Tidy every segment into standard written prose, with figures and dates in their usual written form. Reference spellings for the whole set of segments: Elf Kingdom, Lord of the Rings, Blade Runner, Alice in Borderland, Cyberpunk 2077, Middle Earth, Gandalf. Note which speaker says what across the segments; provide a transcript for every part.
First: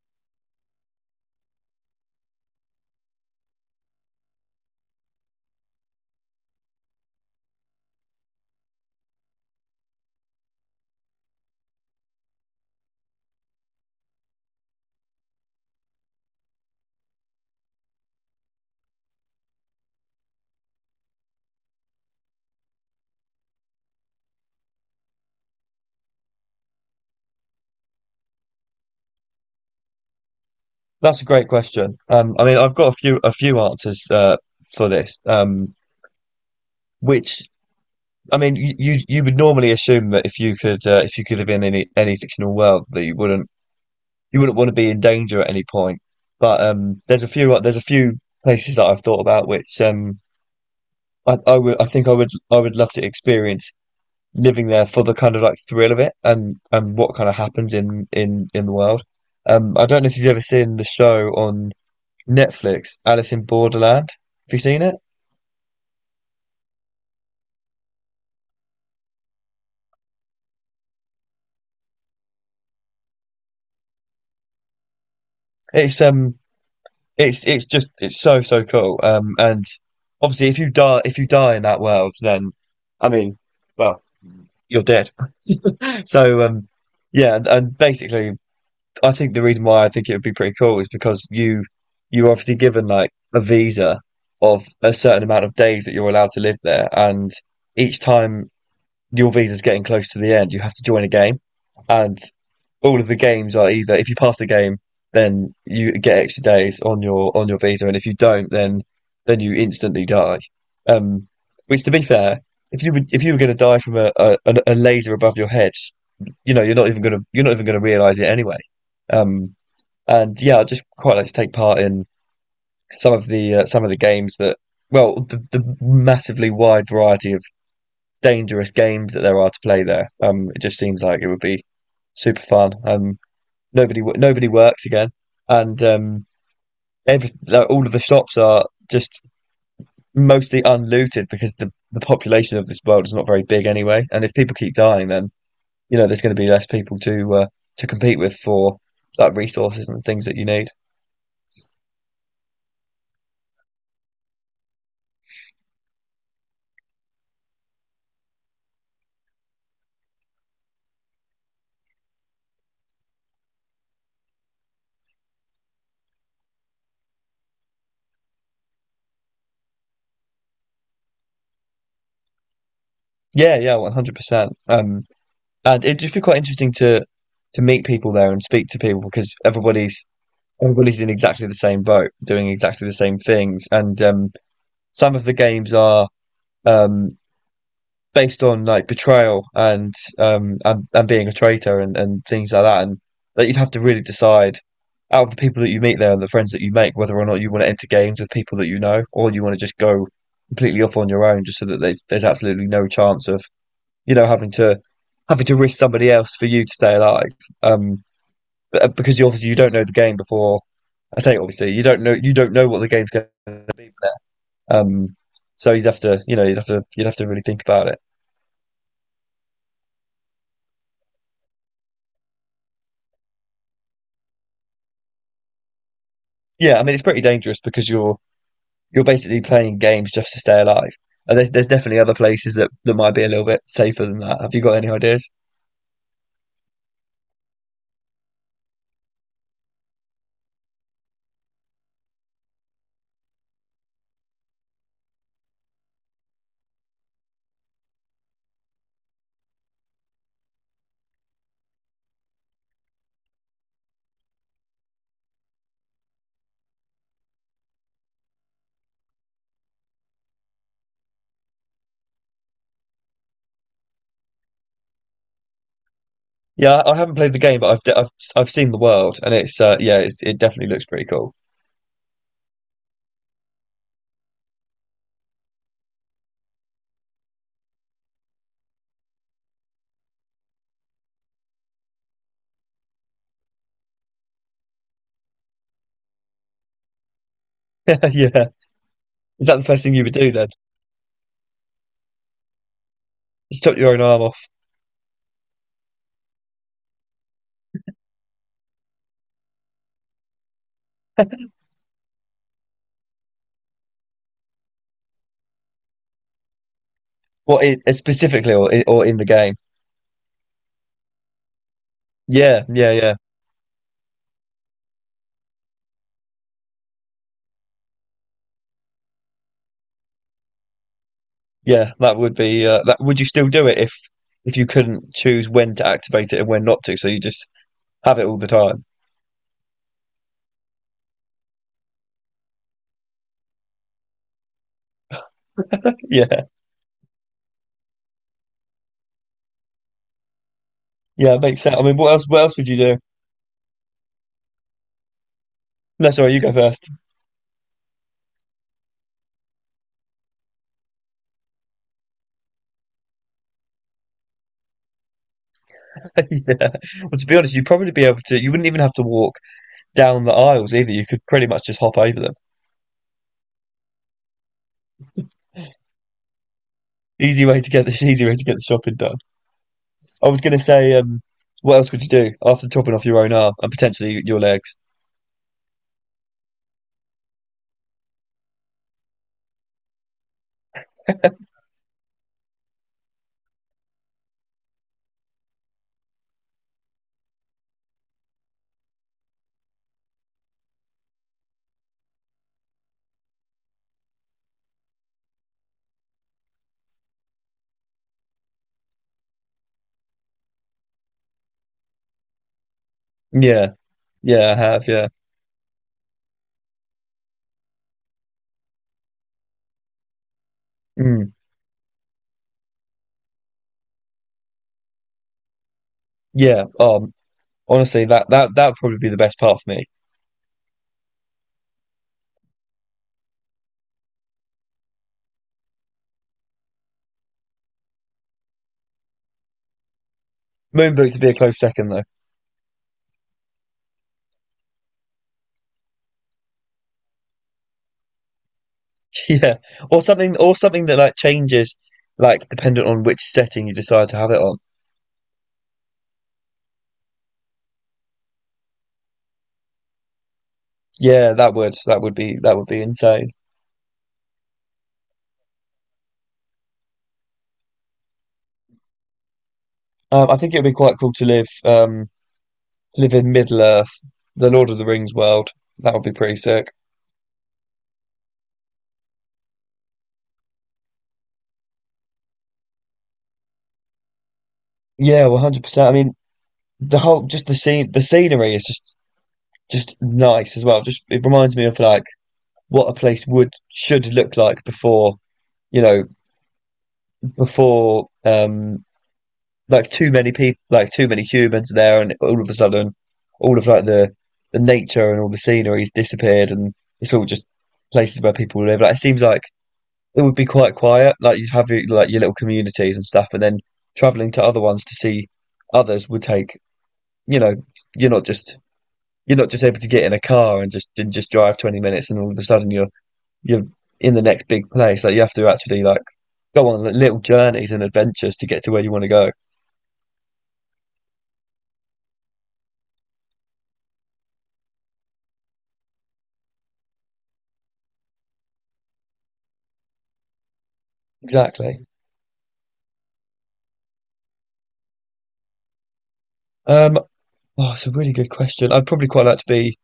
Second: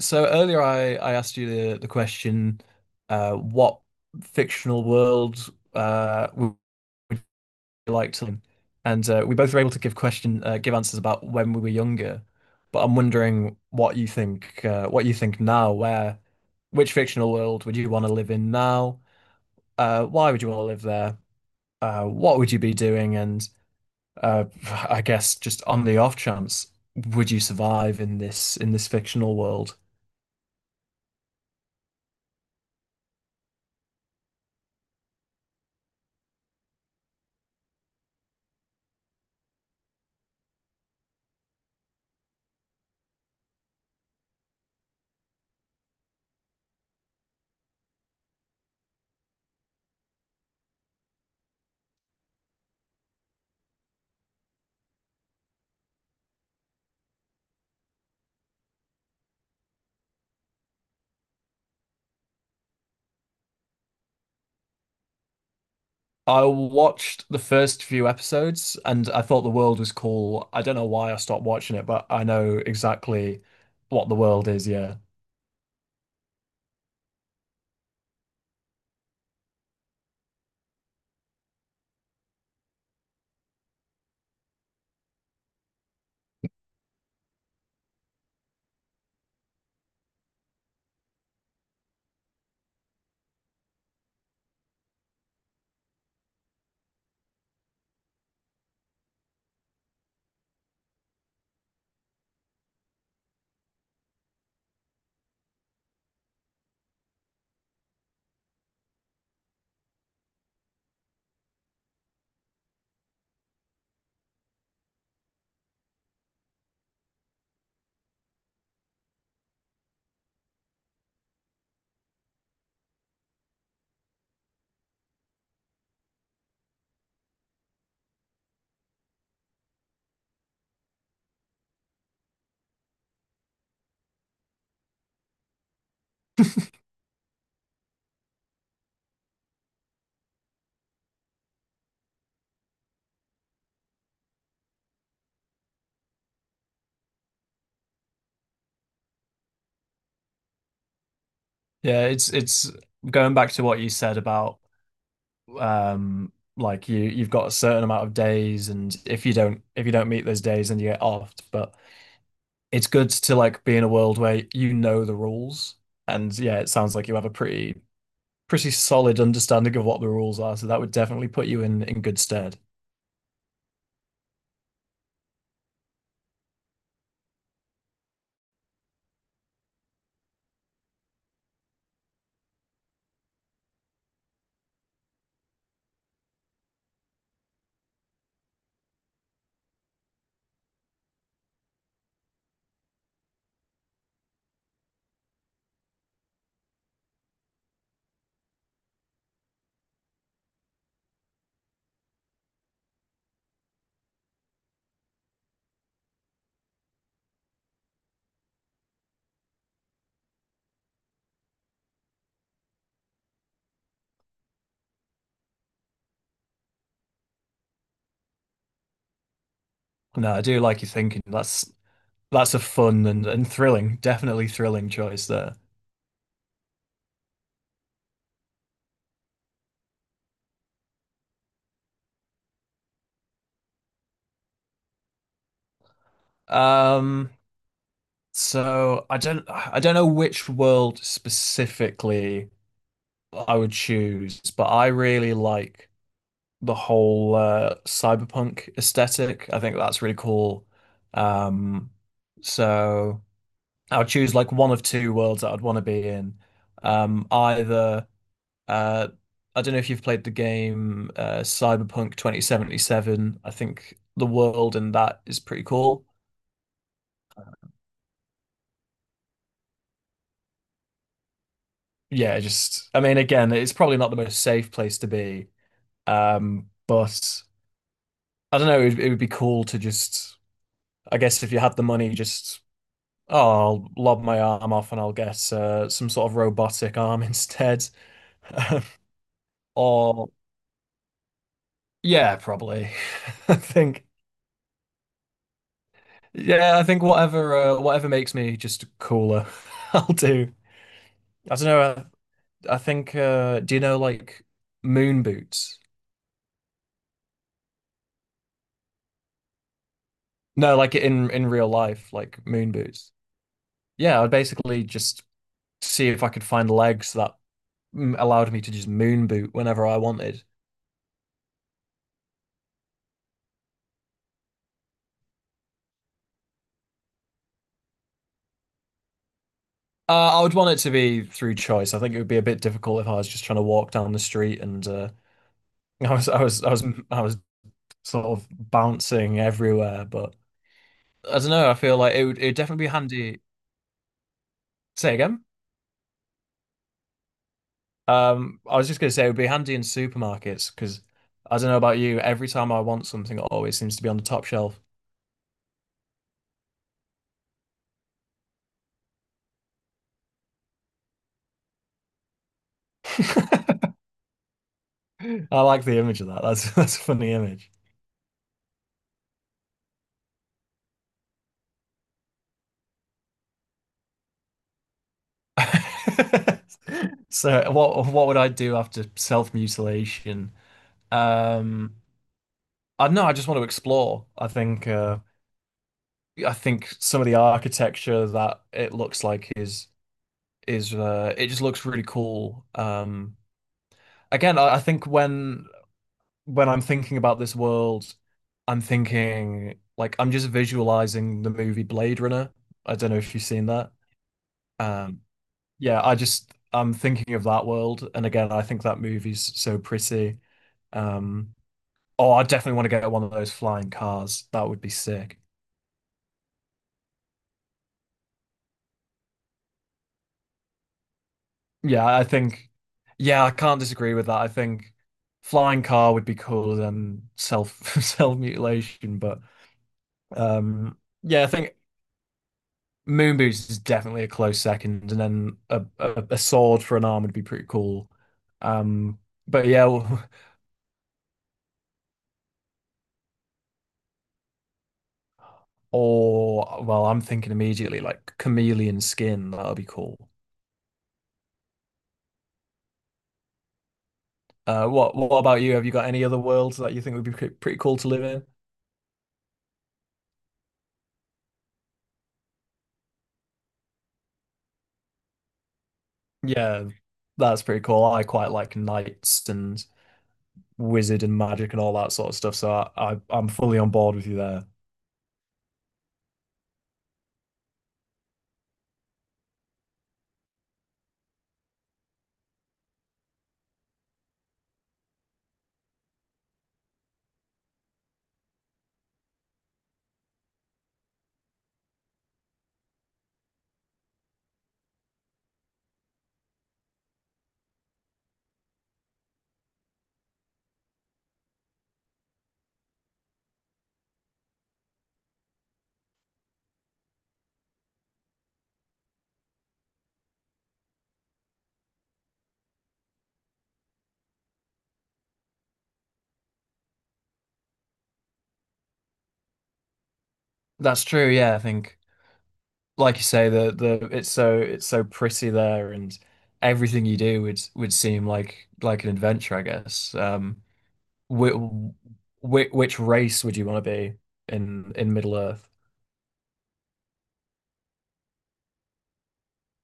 Speaker 1: So earlier I asked you the question, what fictional world would you like to live in? And we both were able to give question give answers about when we were younger. But I'm wondering what you think now, where which fictional world would you want to live in now? Why would you want to live there? What would you be doing? And uh, I guess just on the off chance, would you survive in this fictional world?
Speaker 2: That's a great question. I mean, I've got a few answers for this. Which I mean, you would normally assume that if you could live in any fictional world that you wouldn't want to be in danger at any point. But there's a few places that I've thought about which I think I would love to experience living there for the kind of like thrill of it and what kind of happens in in the world. I don't know if you've ever seen the show on Netflix, Alice in Borderland. Have you seen it?
Speaker 1: I watched the first few episodes and I thought the world was cool. I don't know why I stopped watching it, but I know exactly what the world is, yeah.
Speaker 2: It's um, it's just it's so cool. And obviously, if you die in that world, then I mean, well, you're dead. So yeah, and basically, I think the reason why I think it would be pretty cool is because you're obviously given like a visa of a certain amount of days that you're allowed to live there, and each time your visa's getting close to the end, you have to join a game, and all of the games are either if you pass the game, then you get extra days on your visa, and if you don't, then you instantly die. Um, which, to be fair, if you were, going to die from a laser above your head, you know you're not even going to realize it anyway. Um, and yeah, I just quite like to take part in some of the games that well the massively wide variety of dangerous games that there are to play there. It just seems like it would be super fun. Nobody works again, and every, like, all of the shops are just mostly unlooted because the population of this world is not very big anyway. And if people keep dying, then you know there's going to be less people to compete with for like resources and things that you need.
Speaker 1: Yeah, it's going back to what you said about um like you've got a certain amount of days, and if you don't meet those days, then you get offed. But it's good to like be in a world where you know the rules, and yeah, it sounds like you have a pretty solid understanding of what the rules are, so that would definitely put you in good stead.
Speaker 2: Yeah, yeah, 100%. And it'd just be quite interesting to meet people there and speak to people because everybody's in exactly the same boat, doing exactly the same things. And some of the games are um, based on like betrayal and and being a traitor and things like that. And that you'd have to really decide out of the people that you meet there and the friends that you make whether or not you want to enter games with people that you know or you want to just go completely off on your own just so that there's absolutely no chance of you know having to risk somebody else for you to stay alive. Um, but because you obviously you don't know the game before. I say obviously you don't know what the game's going to be. Um, so you'd have to you know you'd have to really think about it.
Speaker 1: No, I do like your thinking. That's a fun and thrilling, definitely thrilling choice there.
Speaker 2: Yeah, I mean it's pretty dangerous because you're basically playing games just to stay alive. And there's definitely other places that might be a little bit safer than that. Have you got any ideas?
Speaker 1: Um, so I don't know which world specifically I would choose, but I really like the whole cyberpunk aesthetic. I think that's really cool. Um, so I'll choose like one of two worlds that I'd want to be in. Either Uh, I don't know if you've played the game Cyberpunk 2077. I think the world in that is pretty cool.
Speaker 2: Yeah, I haven't played the game, but I've seen the world, and it's yeah, it's, it definitely looks pretty cool.
Speaker 1: Yeah, just I mean, again, it's probably not the most safe place to be, but I don't know. It would be cool to just, I guess, if you had the money, just oh, I'll lob my arm off and I'll get some sort of robotic arm instead,
Speaker 2: Yeah, is that the first thing you would
Speaker 1: or
Speaker 2: do then?
Speaker 1: yeah, probably. I
Speaker 2: Just chop your own
Speaker 1: think
Speaker 2: arm off?
Speaker 1: yeah, I think whatever makes me just cooler, I'll do. I don't know. I think do you know like moon boots?
Speaker 2: What it, specifically, or in the game?
Speaker 1: No, like in real life, like
Speaker 2: Yeah,
Speaker 1: moon
Speaker 2: yeah,
Speaker 1: boots.
Speaker 2: yeah.
Speaker 1: Yeah, I'd basically just see if I could find legs that allowed me to just moon boot whenever I wanted.
Speaker 2: Yeah, that would be that. Would you still do it if you couldn't choose when to activate it and when not to? So you just have it all the time.
Speaker 1: I would want it to be through choice. I think it would be a bit difficult if I was just trying to walk down the street and I was I
Speaker 2: Yeah,
Speaker 1: was I was I was sort of bouncing everywhere. But
Speaker 2: yeah,
Speaker 1: I
Speaker 2: it
Speaker 1: don't
Speaker 2: makes
Speaker 1: know. I
Speaker 2: sense. I mean,
Speaker 1: feel
Speaker 2: what
Speaker 1: like it
Speaker 2: else?
Speaker 1: would
Speaker 2: What
Speaker 1: it would
Speaker 2: else would you
Speaker 1: definitely be
Speaker 2: do?
Speaker 1: handy. Say again.
Speaker 2: No, sorry, you go first.
Speaker 1: I was just gonna say it would be handy in supermarkets because I don't know about you, every time I want something, it always seems to be on the top shelf.
Speaker 2: Yeah. Well, to be honest, you'd probably be able to. You wouldn't even have to walk down the aisles either. You could pretty much just hop over them.
Speaker 1: I like the image of that. That's that's a funny
Speaker 2: Easy way to
Speaker 1: image.
Speaker 2: get this. Easy way to get the shopping done. I was gonna say, what else would you do after chopping off your own arm and potentially your legs?
Speaker 1: So what would I do after self-mutilation? Um, I don't know. I just want to explore. I think some of the architecture that it looks like is it just looks really cool. Again, I think when I'm thinking about this world, I'm thinking like I'm just visualizing the movie Blade Runner. I don't know if you've seen
Speaker 2: Yeah,
Speaker 1: that.
Speaker 2: yeah, I have. Yeah,
Speaker 1: Um, yeah, I just I'm thinking of that world, and again, I think that movie's so pretty.
Speaker 2: mm,
Speaker 1: Um, oh, I definitely want to get one of those flying cars. That would be sick.
Speaker 2: yeah. Honestly, that would probably be the best part for me.
Speaker 1: Yeah, I think. Yeah, I can't disagree with that. I think flying car would be cooler than self self mutilation, but um,
Speaker 2: Moonboot could be a
Speaker 1: yeah, I
Speaker 2: close
Speaker 1: think
Speaker 2: second though.
Speaker 1: moon boots is definitely a close second, and then a sword for an arm would be pretty cool. Um,
Speaker 2: Yeah.
Speaker 1: but yeah,
Speaker 2: Or something that like changes like dependent on which setting you decide to have it on.
Speaker 1: or well, I'm thinking immediately like chameleon skin. That will be cool.
Speaker 2: Yeah, that would be insane.
Speaker 1: What about you? Have you got any other worlds that you think would be pretty cool to live in?
Speaker 2: I think it would be quite cool to live in Middle Earth, the Lord of the Rings world. That would be pretty sick.
Speaker 1: Yeah, that's pretty cool. I quite like knights and wizard and magic and all that sort of stuff. So I I'm fully on board with you there.
Speaker 2: Yeah, 100%. I mean, the whole just the scenery is just nice as well. Just it reminds me of like what a place would should look like before you know before like too many people, like too many humans there, and all of a sudden, all of like the nature and all the scenery's disappeared, and it's all just places where people live. Like it seems like it would be quite quiet. Like you'd have your, like your little communities and stuff, and then traveling to other ones to see others would take. You know, you're not just you're not just able to get in a car and just drive 20 minutes, and all of a sudden you're in the next big place. Like you have to actually like go on little journeys and adventures to get to where you want to go.
Speaker 1: That's true. Yeah, I think, like you say, the it's so pretty there, and everything you do would seem like an adventure, I guess. Which
Speaker 2: Exactly.
Speaker 1: which race would you want to be in Middle Earth?
Speaker 2: Um, Oh, it's a really good question. I'd probably quite like to be.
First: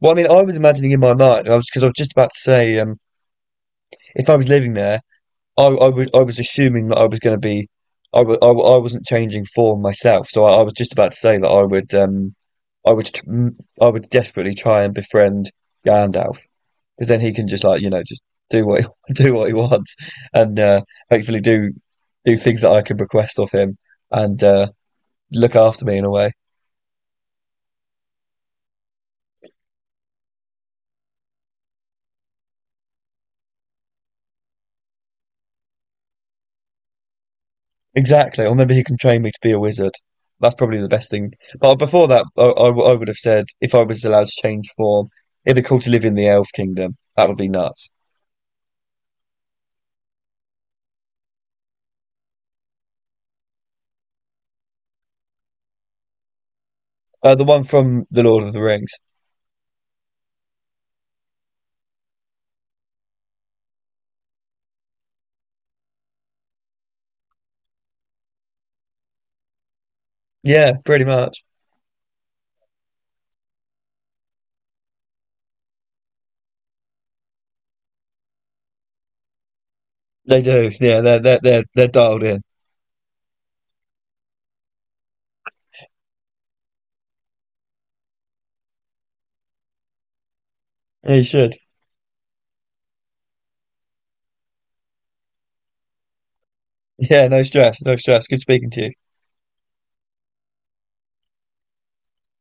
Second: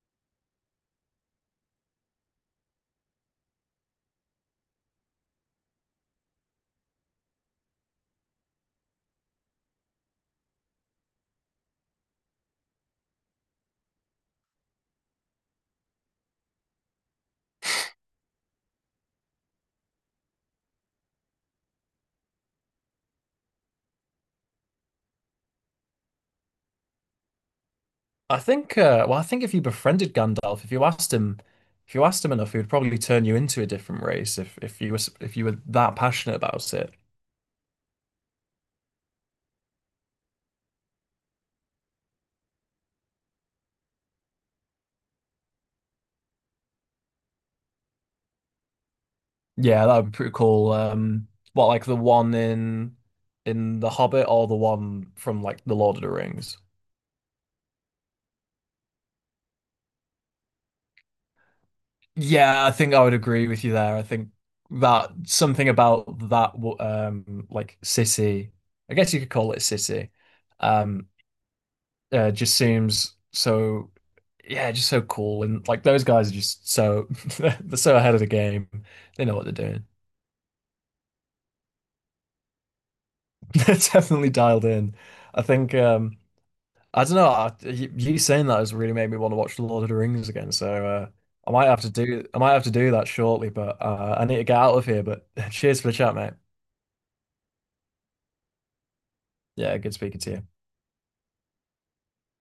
Speaker 2: Well, I mean, I was imagining in my mind. I was because I was just about to say, if I was living there, I was assuming that I was going to be, I wasn't changing form myself. So I was just about to say that I would I would desperately try and befriend Gandalf because then he can just like you know just do what he, do what he wants and hopefully do things that I can request of him and look after me in a way.
Speaker 1: I think. Well, I think if you befriended Gandalf, if you asked him enough, he would probably turn you into a different race if if you were that passionate about it.
Speaker 2: Exactly. Or maybe he can train me to be a wizard. That's probably the best thing. But before that, I would have said if I was allowed to change form, it'd be cool to live in the Elf Kingdom. That would be nuts.
Speaker 1: Yeah, that would be pretty cool. What like the one in The Hobbit or the one from like The Lord of the Rings?
Speaker 2: The one from The Lord of the Rings.
Speaker 1: Yeah, I think I would agree with you there. I think that something about that like city, I guess you could call it a city,
Speaker 2: Yeah, pretty
Speaker 1: um
Speaker 2: much.
Speaker 1: just seems so yeah, just so cool, and like those guys are just so they're so ahead of the game. They know what they're doing.
Speaker 2: They do. Yeah, they're dialed in.
Speaker 1: They're definitely dialed in. I think I don't know. You saying that has really made me want to watch The Lord of the Rings again. So
Speaker 2: Yeah, you
Speaker 1: I
Speaker 2: should.
Speaker 1: might have to do I might have to do that shortly. But I need to get out of here. But cheers for the chat, mate.
Speaker 2: Yeah, no stress, no stress. Good speaking to you.
Speaker 1: Yeah, good speaking to you.